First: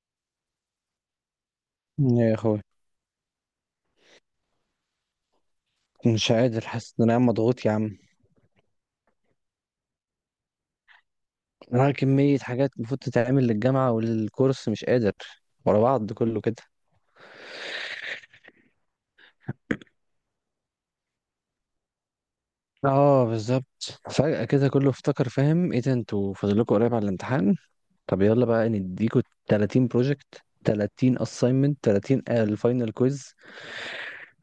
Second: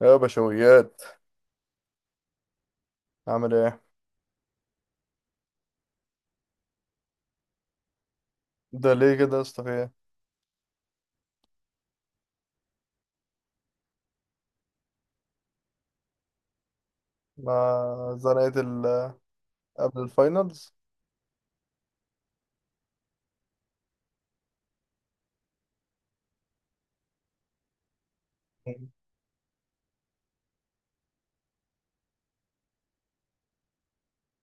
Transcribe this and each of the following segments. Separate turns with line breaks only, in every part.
يا بشويات،
يا اخوي،
عامل ايه؟
مش قادر، حاسس ان انا عم مضغوط يا عم.
ده ليه كده يا اسطى، في ايه؟
انا كمية حاجات المفروض تتعمل للجامعة وللكورس، مش قادر، ورا بعض كله كده.
ما زنقت ال- قبل الفاينلز.
اه، بالظبط، فجأة كده كله افتكر، فاهم ايه ده، انتوا فاضل لكم قريب على الامتحان. طب يلا بقى
مم.
نديكوا 30 بروجكت، 30 assignment، 30 الفاينل كويز.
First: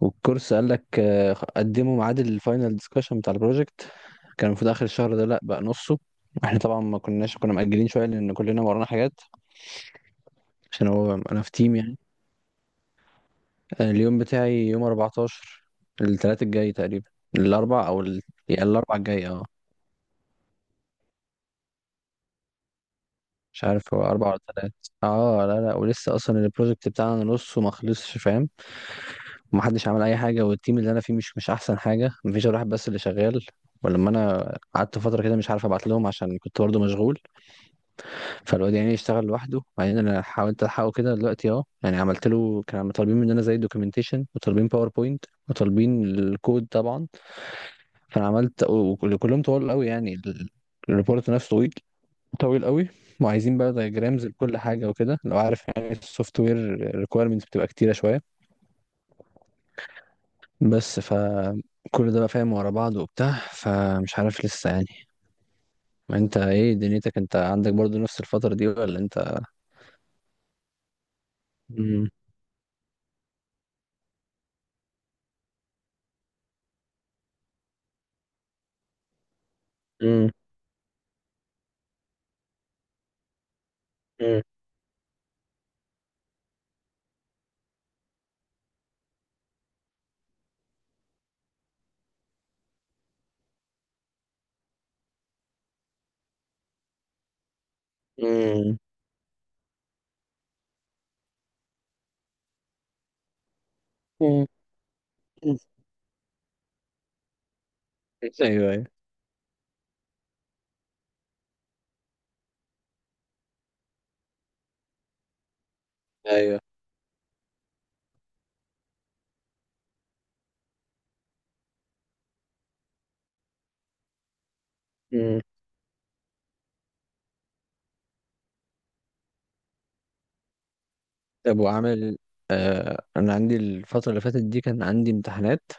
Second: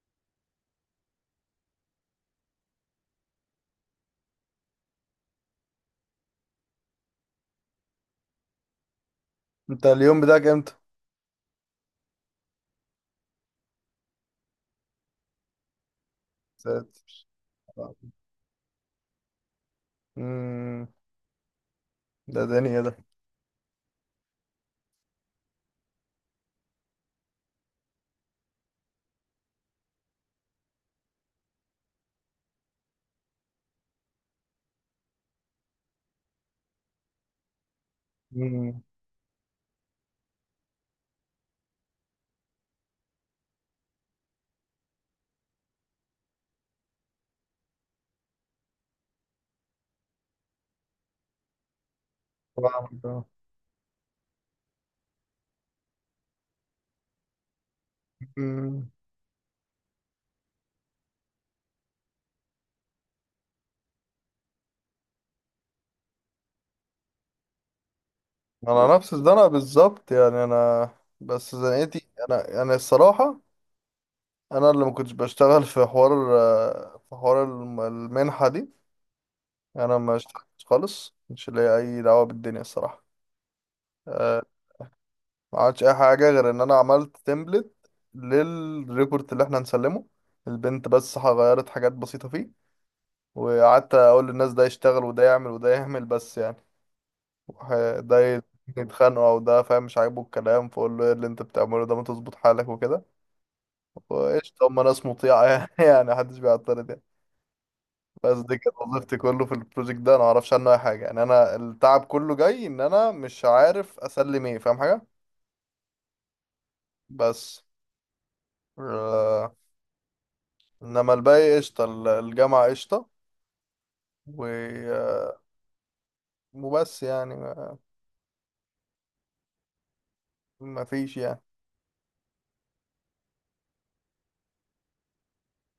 والكورس قال لك آه، قدموا ميعاد الفاينل ديسكشن بتاع البروجكت. كان المفروض اخر الشهر ده، لا بقى نصه. احنا طبعا ما كناش كنا مأجلين شويه لان كلنا ورانا حاجات.
انت اليوم بتاعك امتى؟
عشان هو انا في تيم يعني. اليوم بتاعي يوم 14، التلات الجاي
ساتر.
تقريبا، الاربع او يعني الاربع الجاي، اه.
امم. ده دنيا ده.
مش عارف هو اربع ولا تلات. اه، لا لا، ولسه اصلا البروجكت بتاعنا نصه ما خلصش، فاهم. ومحدش عمل اي حاجه، والتيم اللي انا فيه مش احسن حاجه، مفيش غير واحد بس اللي شغال. ولما انا قعدت فتره كده مش عارف ابعت لهم عشان كنت برضه مشغول. فالواد
امم.
يعني يشتغل لوحده. بعدين انا حاولت الحقه كده دلوقتي اهو، يعني عملت له، كانوا طالبين مننا زي دوكيومنتيشن وطالبين باوربوينت وطالبين الكود طبعا. فانا عملت وكلهم طوال قوي، يعني الريبورت نفسه طويل، طويل قوي.
فاهمك اه.
وعايزين بقى دايجرامز لكل حاجه وكده، لو عارف يعني السوفت وير ريكويرمنتس بتبقى كتيره شويه.
امم.
بس فكل ده بقى، فاهم، ورا بعض وبتاع، فمش عارف لسه يعني. ما انت ايه دنيتك، انت عندك برضو نفس الفتره دي
انا
ولا
نفس
انت؟
الزنقه بالظبط، يعني انا بس زنقتي
مم.
انا يعني الصراحه، انا اللي ما كنتش بشتغل في حوار، في حوار المنحه دي. انا ما
مم.
اشتغلتش خالص، مش ليا اي دعوه بالدنيا الصراحه.
مم.
ما عملتش اي حاجه غير ان انا عملت تمبلت للريبورت اللي احنا هنسلمه. البنت بس غيرت حاجات بسيطه فيه، وقعدت اقول للناس ده يشتغل وده يعمل وده يعمل بس يعني، وح- ده يتخانقوا او ده فاهم مش عاجبه الكلام، فاقول له ايه اللي انت بتعمله ده، ما تظبط حالك وكده.
مم.
وقشطه، هم ناس مطيعه
مم.
يعني محدش بيعترض يعني. بس
ايوه،
دي كانت
ايوه،
وظيفتي كله في البروجكت ده، انا معرفش عنه اي حاجه، يعني انا التعب كله جاي ان انا مش عارف اسلم ايه فاهم حاجه.
ايوه.
بس آه. انما الباقي قشطة، الجامعة قشطة. و...
مم.
وبس يعني ما... ما فيش يعني.
طب وعامل. انا عندي الفتره اللي فاتت دي كان عندي امتحانات.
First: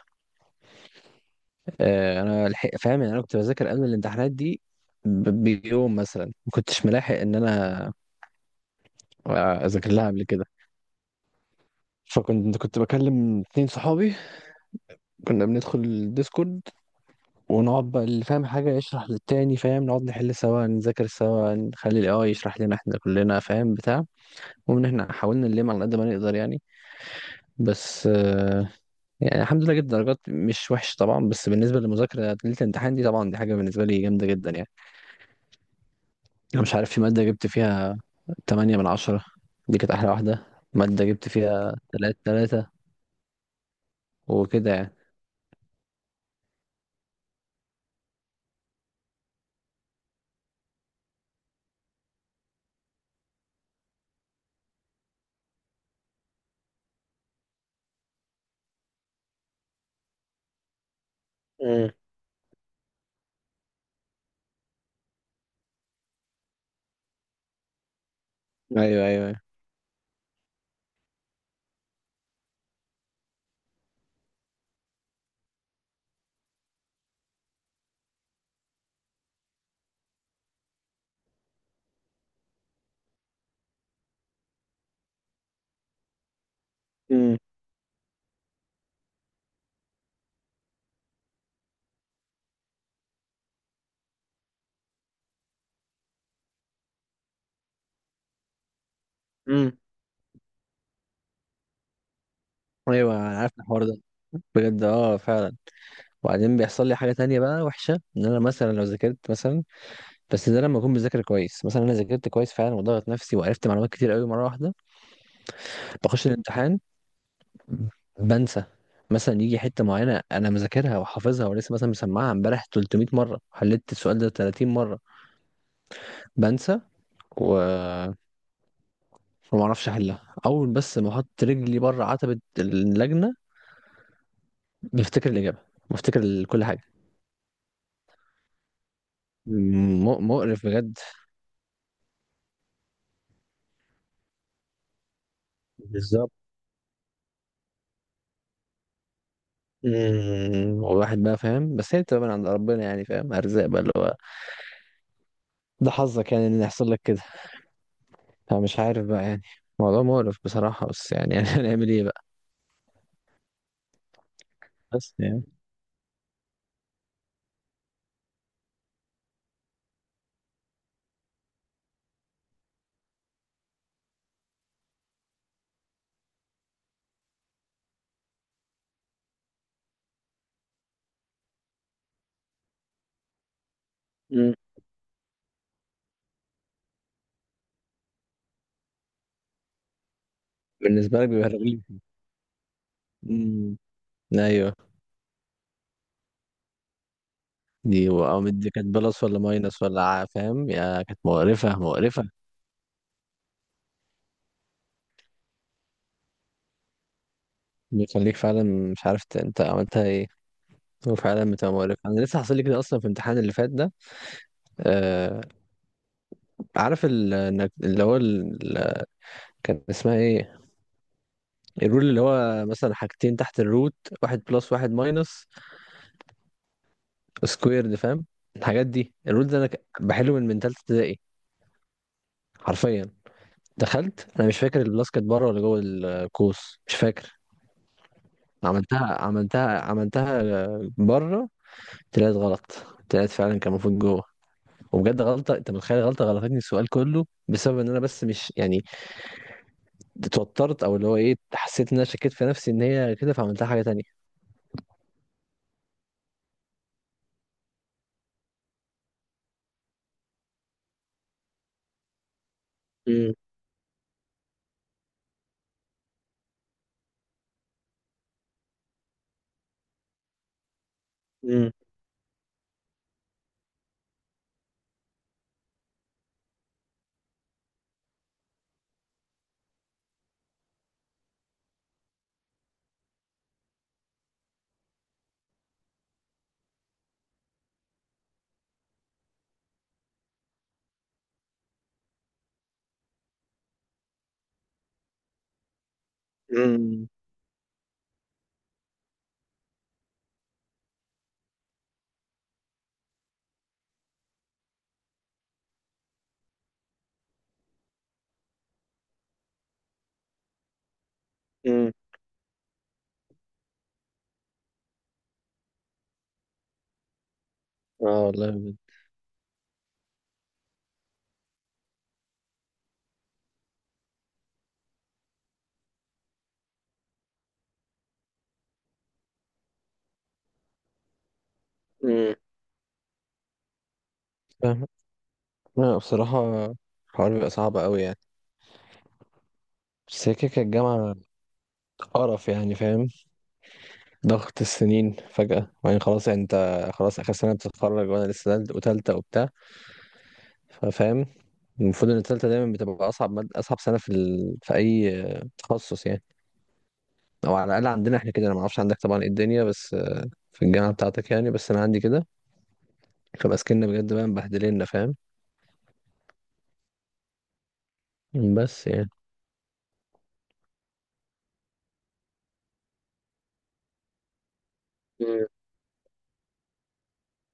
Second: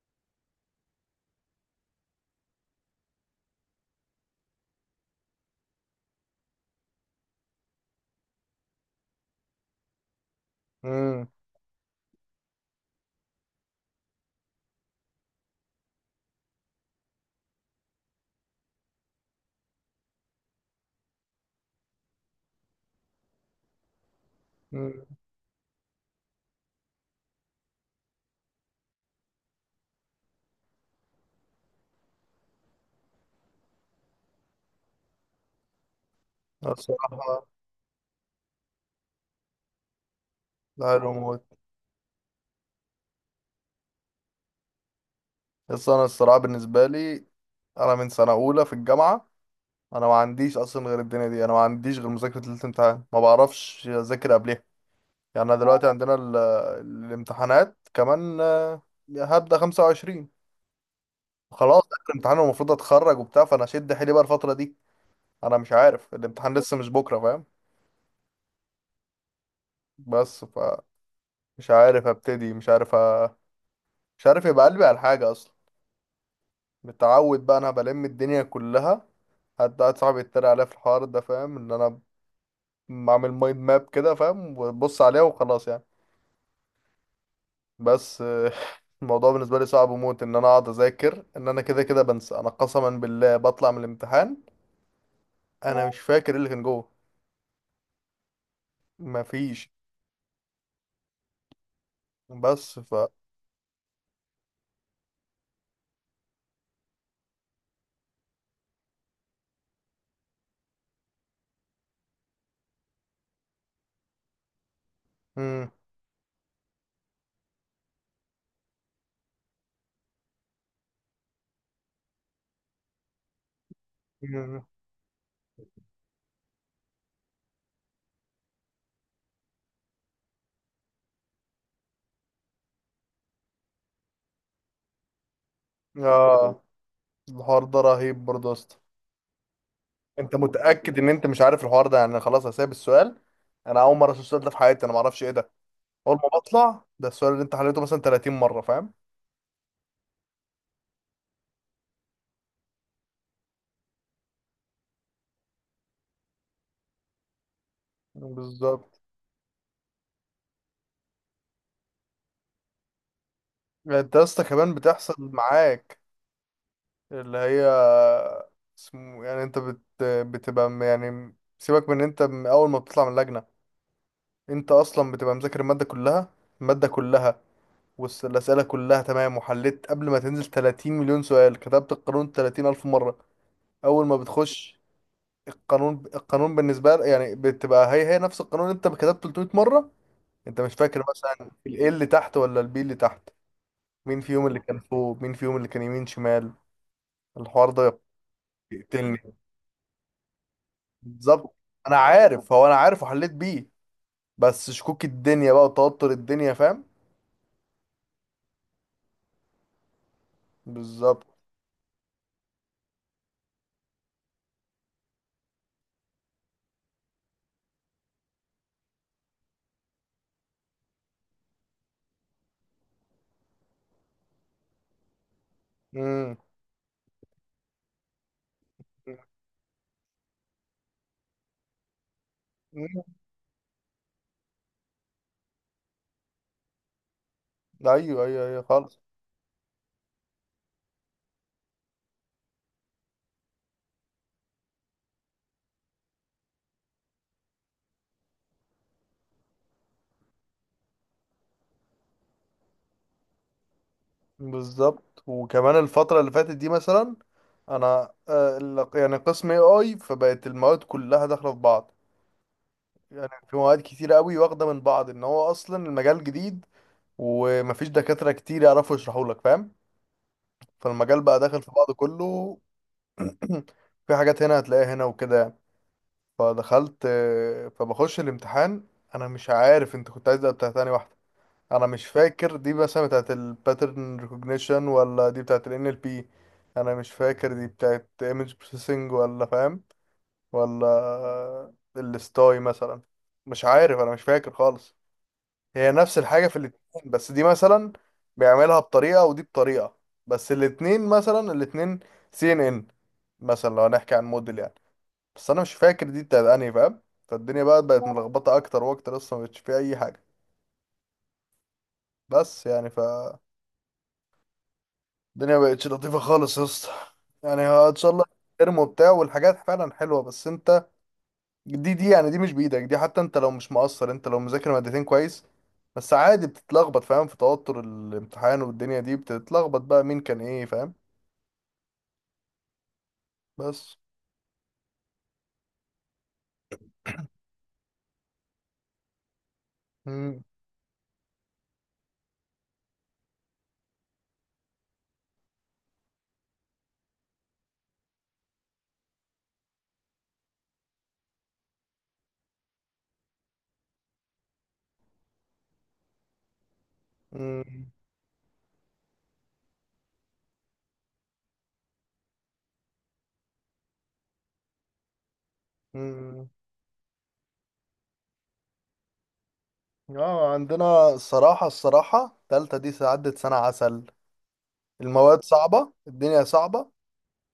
آه، انا الحق فاهم، يعني انا كنت بذاكر قبل الامتحانات دي بيوم مثلا، ما كنتش ملاحق ان انا اذاكر لها قبل كده.
امم.
فكنت كنت بكلم اتنين صحابي، كنا بندخل الديسكورد، ونقعد بقى اللي فاهم حاجة يشرح للتاني، فاهم، نقعد نحل سوا، نذاكر سوا، نخلي الاي اي يشرح لنا احنا كلنا، فاهم بتاع. ومن
أمم.
هنا حاولنا نلم على قد ما نقدر يعني. بس يعني الحمد ليله جبت درجات مش وحش طبعا، بس بالنسبة للمذاكرة ليلة الامتحان دي طبعا، دي حاجة بالنسبة لي جامدة جدا يعني. انا مش عارف في مادة
الصراحة.
جبت فيها 8/10، دي كانت احلى واحدة.
ده
مادة
حلو
جبت
موت.
فيها تلاتة تلاتة وكده يعني.
بس انا الصراحة بالنسبة لي، انا من سنة اولى في الجامعة، انا ما عنديش اصلا غير الدنيا دي، انا ما عنديش غير مذاكرة ليلة الامتحان، ما بعرفش اذاكر قبلها. يعني انا دلوقتي عندنا ال... الامتحانات كمان، هبدأ 25، خلاص
امم.
ده الامتحان المفروض اتخرج وبتاع، فانا شد حيلي بقى الفترة دي. انا مش عارف الامتحان لسه مش بكرة فاهم.
ايوه، ايوه، ايوه.
بس ف مش عارف ابتدي، مش عارف مش عارف يبقى قلبي على حاجة اصلا. متعود بقى انا بلم الدنيا كلها. حد قاعد صاحبي يتريق عليا في الحوار ده فاهم ان انا بعمل مايند ماب كده فاهم، وببص عليها وخلاص يعني.
امم.
بس الموضوع بالنسبة لي صعب موت، ان انا اقعد اذاكر ان انا كده كده بنسى. انا قسما بالله بطلع من الامتحان، انا مش فاكر إيه اللي كان جوه، مفيش.
امم.
بس ف
ايوه. انا عارف الحوار ده، بجد، اه، فعلا. وبعدين بيحصل لي حاجة تانية بقى وحشة، ان انا مثلا لو ذاكرت مثلا، بس ده لما اكون بذاكر كويس، مثلا انا ذاكرت كويس فعلا وضغط نفسي وعرفت معلومات كتير قوي مرة واحدة،
مم.
بخش الامتحان، بنسى. مثلا يجي حته معينه انا مذاكرها وحافظها ولسه مثلا مسمعها امبارح 300 مره، حليت السؤال ده
مم.
30 مره، بنسى، و وما اعرفش احلها. اول بس ما احط رجلي بره عتبة اللجنة، بفتكر الإجابة، بفتكر
اه،
كل حاجة.
الحوار ده رهيب برضه يا اسطى. انت
مقرف
متاكد
بجد.
ان انت مش عارف الحوار ده؟ يعني انا خلاص هسيب السؤال، انا اول مره اشوف السؤال ده في حياتي، انا ما اعرفش ايه ده. اول ما
بالظبط.
بطلع، ده السؤال اللي انت حليته مثلا 30 مره فاهم؟
امم، والواحد بقى فاهم بس هي بتبقى من عند ربنا، يعني فاهم، ارزاق بقى، اللي هو ده حظك يعني ان يحصل لك كده. فمش
بالظبط.
عارف بقى يعني، موضوع مقرف بصراحة، بس يعني يعني هنعمل ايه بقى.
يعني انت يا اسطى كمان بتحصل
بس يعني.
معاك؟ اللي هي اسمه يعني انت بتبقى يعني سيبك من انت، من اول ما بتطلع من اللجنه، انت اصلا بتبقى مذاكر الماده كلها، الماده كلها، والاسئله كلها تمام، وحليت قبل ما تنزل 30 مليون سؤال، كتبت القانون 30 الف مره. اول ما
مم.
بتخش، القانون القانون بالنسبه لك يعني بتبقى هي هي نفس القانون، انت كتبته 300 مره. انت مش فاكر
بالنسبة لك بيبقى
مثلا
رجلي.
الايه اللي تحت ولا البي اللي تحت،
امم.
مين فيهم اللي
ايوه.
كان فوق، مين فيهم اللي كان يمين شمال. الحوار ده
دي او دي، كانت بلس
بيقتلني.
ولا ماينس ولا فاهم، يا كانت
بالظبط،
مقرفة
انا
مقرفة.
عارف، هو انا عارف وحليت بيه، بس شكوك الدنيا بقى وتوتر الدنيا فاهم.
بيخليك فعلا مش عارف انت عملتها ايه. هو
بالظبط.
فعلا بتبقى مقرف، انا لسه حاصل لي كده اصلا في الامتحان اللي فات ده. آه، عارف انك اللي هو كان اسمها ايه، الرول اللي هو مثلا حاجتين تحت الروت، واحد بلس واحد ماينس
امم.
سكويرد، فاهم، الحاجات دي. الرول ده انا بحله من تالتة ابتدائي، حرفيا.
أمم.
دخلت، انا مش فاكر البلس كانت بره ولا جوه القوس، مش فاكر.
ايوه ايوه ايوه خالص.
عملتها عملتها عملتها، آه، بره. طلعت غلط، طلعت فعلا كان المفروض جوه. وبجد غلطه، انت متخيل غلطه غلطتني السؤال كله، بسبب ان انا، بس مش يعني، اتوترت، او اللي هو ايه، حسيت ان انا شكيت في نفسي ان هي كده فعملتها حاجه تانية.
بالظبط. وكمان الفتره اللي فاتت دي مثلا، انا يعني قسم AI، فبقت المواد كلها داخله في بعض. يعني
مم.
في مواد كتير قوي واخده من بعض، ان هو اصلا المجال جديد ومفيش دكاتره كتير يعرفوا يشرحوا لك فاهم، فالمجال بقى داخل في
مم.
بعضه كله. في حاجات هنا هتلاقيها هنا وكده. فدخلت، فبخش الامتحان، انا مش عارف انت كنت عايز ده بتاع تاني واحده. انا مش فاكر دي مثلا بتاعت الباترن ريكوجنيشن ولا دي بتاعت ال NLP. انا مش فاكر دي بتاعت image processing ولا فاهم، ولا الستاي مثلا. مش عارف، انا مش فاكر خالص. هي نفس الحاجة في
مم.
الاتنين، بس دي مثلا بيعملها بطريقة ودي بطريقة. بس الاتنين مثلا الاتنين CNN، مثلا لو هنحكي عن موديل يعني. بس انا مش فاكر دي بتاعت انهي فاهم. فالدنيا بقى بقت ملخبطة اكتر واكتر، اصلا مبقتش فيها اي حاجة.
مم.
بس يعني فالدنيا مبقتش لطيفة خالص يا اسطى. يعني ان
اه
شاء الله
والله بجد.
ارموا وبتاع والحاجات فعلا حلوة. بس انت، دي يعني دي مش بايدك دي، حتى انت لو مش مقصر، انت لو مذاكر مادتين كويس، بس عادي بتتلخبط فاهم، في توتر الامتحان والدنيا دي بتتلخبط بقى مين كان ايه فاهم.
مم.
بس.
فاهم. لا بصراحه، الحوار بيبقى صعب قوي يعني. بس هي
مم.
كده كده الجامعه قرف يعني، فاهم، ضغط السنين فجاه. وبعدين خلاص يعني، انت خلاص اخر سنه بتتخرج، وانا لسه وتالته وبتاع، فاهم. المفروض ان التالته دايما بتبقى اصعب مادة، اصعب سنه في اي تخصص يعني، او على الاقل
مم.
عندنا احنا كده. انا ما اعرفش عندك طبعا ايه الدنيا، بس في الجامعه بتاعتك يعني، بس انا عندي كده. فبقى سكننا بجد بقى مبهدلنا، فاهم.
مم.
بس يعني.
اه، عندنا الصراحة، الصراحة تالتة دي عدت سنة عسل. المواد
امم.
صعبة، الدنيا صعبة،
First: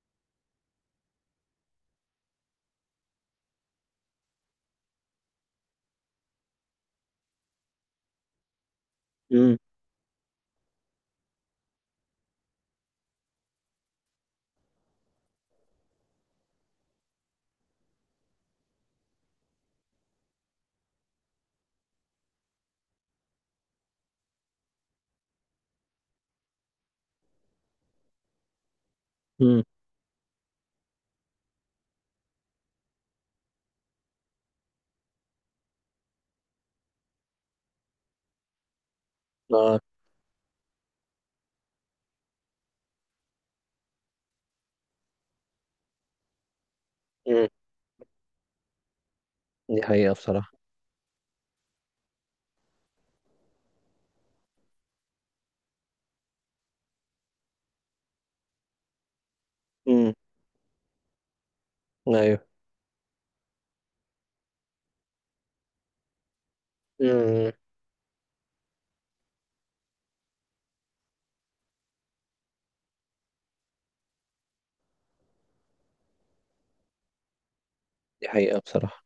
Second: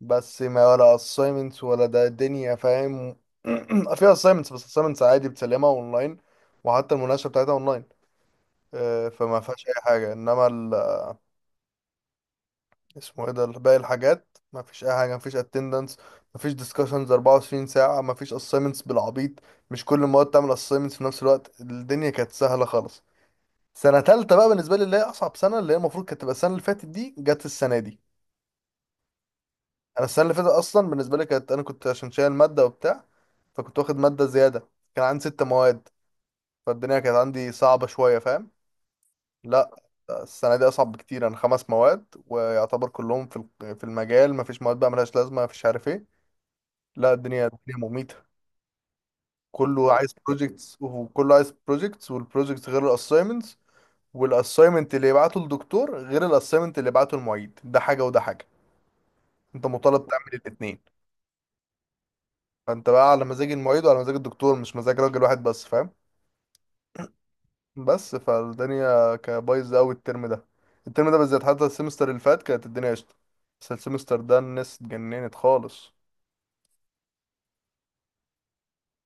بس ما ولا assignments ولا ده الدنيا فاهم. فيها assignments، بس assignments عادي بتسلمها اونلاين، وحتى المناقشة بتاعتها اونلاين. فما
امم.
فيهاش اي حاجة. انما اسمه ايه ده، باقي الحاجات مفيش اي حاجه، مفيش اتندنس، مفيش ديسكشنز، 24 ساعه مفيش اساينمنتس بالعبيط، مش كل المواد تعمل اساينمنتس في نفس الوقت، الدنيا كانت سهله خالص. سنه تالتة بقى بالنسبه لي اللي هي اصعب سنه، اللي هي المفروض كانت تبقى السنه اللي فاتت دي، جت السنه دي.
امم.
انا السنه اللي فاتت اصلا بالنسبه لي كانت، انا كنت عشان شايل ماده وبتاع فكنت واخد ماده زياده، كان عندي ست مواد، فالدنيا كانت عندي صعبه شويه فاهم. لا،
اه.
السنه دي اصعب بكتير، انا خمس مواد ويعتبر كلهم في في المجال، مفيش مواد بقى ملهاش لازمه، مفيش عارف ايه. لا، الدنيا
امم.
الدنيا مميتة،
دي
كله
حقيقه
عايز
بصراحه.
بروجيكتس، وكله عايز بروجيكتس، والبروجيكتس غير الاساينمنتس. والاساينمنت اللي يبعته الدكتور غير الاساينمنت اللي يبعته المعيد، ده حاجة وده حاجة، انت مطالب
امم.
تعمل الاتنين.
ايوه.
فانت بقى على مزاج المعيد وعلى مزاج الدكتور، مش مزاج راجل واحد بس فاهم.
امم.
بس، فالدنيا كانت بايظة قوي الترم ده. الترم ده بالذات، حتى السمستر اللي فات كانت الدنيا قشطة، بس السمستر ده الناس اتجننت خالص.
دي حقيقه بصراحه.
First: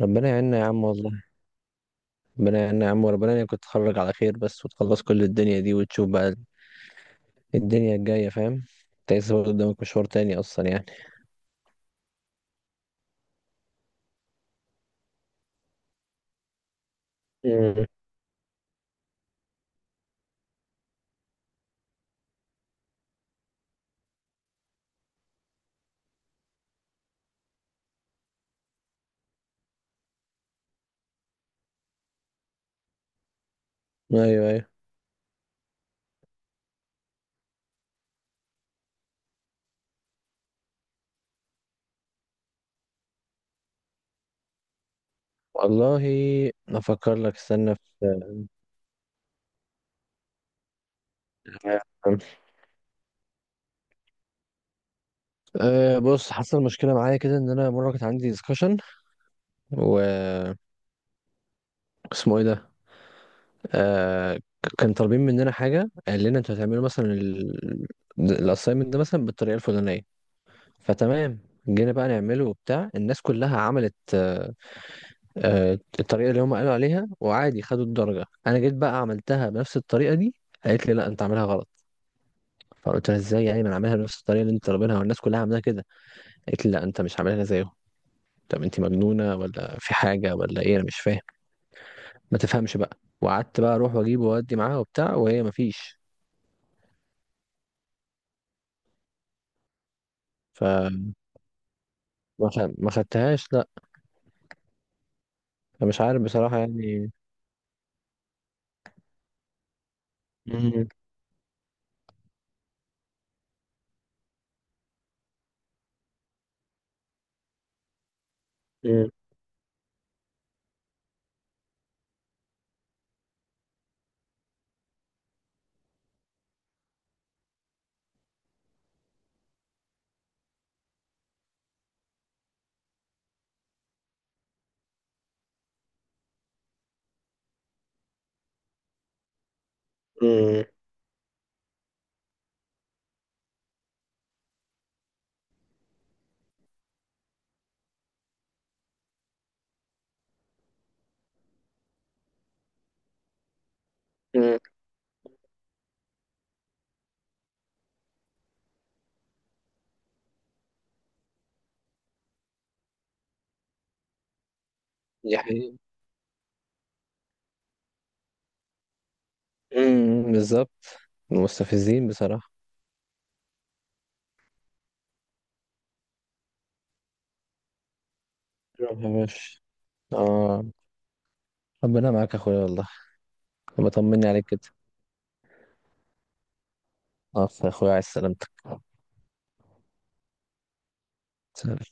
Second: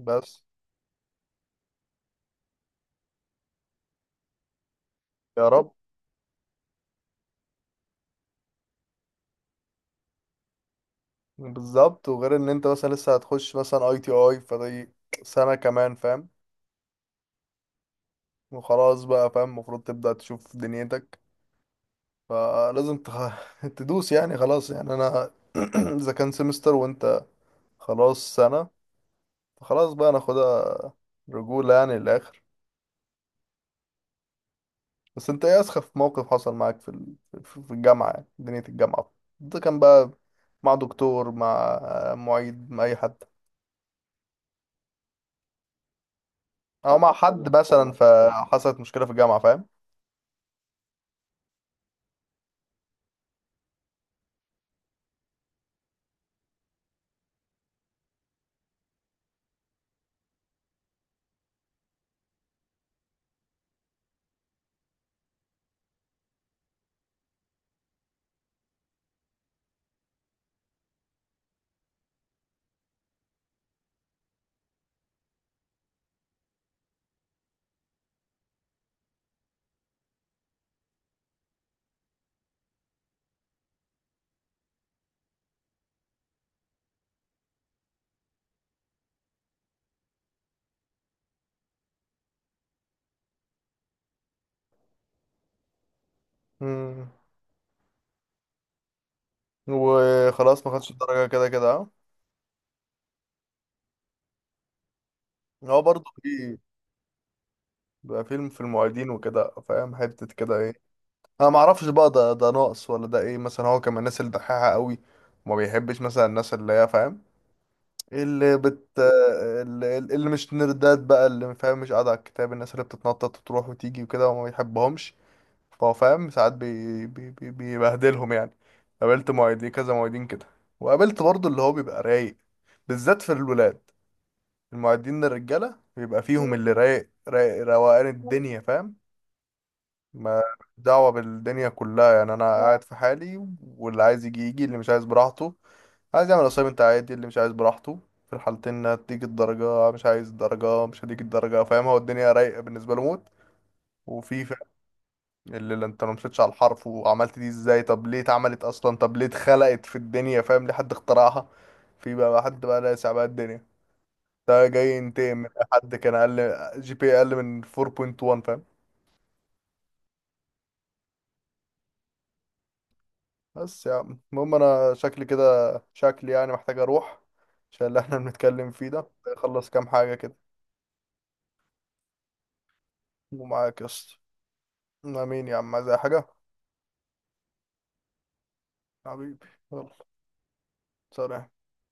ربنا
بس
يعيننا يا عم والله. ربنا يعيننا يا عم، وربنا يعينك تتخرج على خير بس، وتخلص كل
يا
الدنيا
رب.
دي وتشوف بقى الدنيا الجايه، فاهم. انت لسه برضه قدامك مشوار تاني اصلا يعني.
بالظبط. وغير ان انت مثلا لسه هتخش مثلا ITI، فدي سنة كمان فاهم.
امم.
وخلاص بقى فاهم، المفروض تبدأ تشوف دنيتك، فلازم تدوس يعني خلاص. يعني انا اذا كان سمستر، وانت خلاص سنة، فخلاص بقى ناخدها رجولة يعني للآخر.
ايوه، ايوه.
بس انت ايه اسخف موقف حصل معاك في ال... في في الجامعة، يعني دنيا الجامعة؟ ده كان بقى مع دكتور، مع معيد، مع اي حد،
والله
او مع
افكر لك،
حد
استنى.
مثلا فحصلت مشكلة في الجامعة.
في، أه، بص، حصل مشكلة معايا كده. إن أنا مرة كانت عندي ديسكشن و اسمه إيه ده؟ أه كان طالبين مننا حاجة. قال لنا أنتوا هتعملوا مثلا الأسايمنت ده مثلا بالطريقة الفلانية. فتمام، جينا بقى نعمله وبتاع، الناس كلها عملت أه آه، الطريقة اللي هم قالوا عليها، وعادي خدوا الدرجة. أنا جيت بقى عملتها بنفس الطريقة دي، قالت لي لا أنت عاملها غلط. فقلت لها إزاي يعني، ما أنا عاملها بنفس الطريقة اللي أنت طالبينها والناس كلها عاملاها كده. قالت لي لا أنت مش عاملها زيهم. طب أنت مجنونة ولا في حاجة ولا إيه، أنا مش فاهم. ما تفهمش بقى، وقعدت بقى اروح واجيب واودي معاها وبتاع، وهي ما فيش.
فاهم،
ف
وخلاص ما خدش الدرجة كده كده، اه.
ما خدتهاش لا.
هو
فمش
برضه
عارف بصراحة
في
يعني.
بقى فيلم في المعيدين وكده فاهم حتة كده ايه.
مم.
انا ما اعرفش بقى ده، ناقص ولا ده ايه، مثلا هو كان من الناس الدحيحة قوي، وما بيحبش مثلا الناس اللي هي فاهم، اللي بت
مم.
اللي مش نردات بقى، اللي فاهم مش قاعدة على الكتاب، الناس اللي بتتنطط وتروح وتيجي وكده، وما بيحبهمش. فهو فاهم ساعات بيبهدلهم يعني. قابلت معيدين، كذا معيدين كده، وقابلت برضه اللي هو بيبقى رايق، بالذات في الولاد، المعدين للرجالة بيبقى فيهم، اللي رايق رايق روقان الدنيا فاهم، ما
مم.
دعوة بالدنيا كلها. يعني أنا قاعد في حالي، واللي عايز يجي يجي، اللي مش عايز براحته، عايز يعمل أسايمنت عادي، اللي مش عايز براحته، في الحالتين هتيجي الدرجة. مش عايز الدرجة، مش هتيجي الدرجة فاهم. هو الدنيا رايقة بالنسبة له موت. وفي فا-
مم.
اللي انت لو مشيتش على الحرف وعملت دي ازاي، طب ليه اتعملت اصلا، طب ليه اتخلقت في الدنيا فاهم، ليه حد اخترعها. في بقى حد بقى لاسع بقى الدنيا، ده جاي ينتقم
دي
من أي
حقيقة.
حد كان اقل GPA اقل من 4.1 فاهم.
مم. بالظبط. مستفزين بصراحة.
بس يا عم المهم، انا شكلي كده، شكلي يعني محتاج اروح، عشان اللي احنا بنتكلم فيه
روح يا
ده
باشا.
اخلص كام حاجة كده.
اه. ربنا معاك يا اخويا والله.
ومعاك يا اسطى.
بطمني عليك كده.
امين يا عم، عايز اي حاجة؟
اه يا اخويا، عايز سلامتك.
حبيبي. يلا. سلام.
سلام.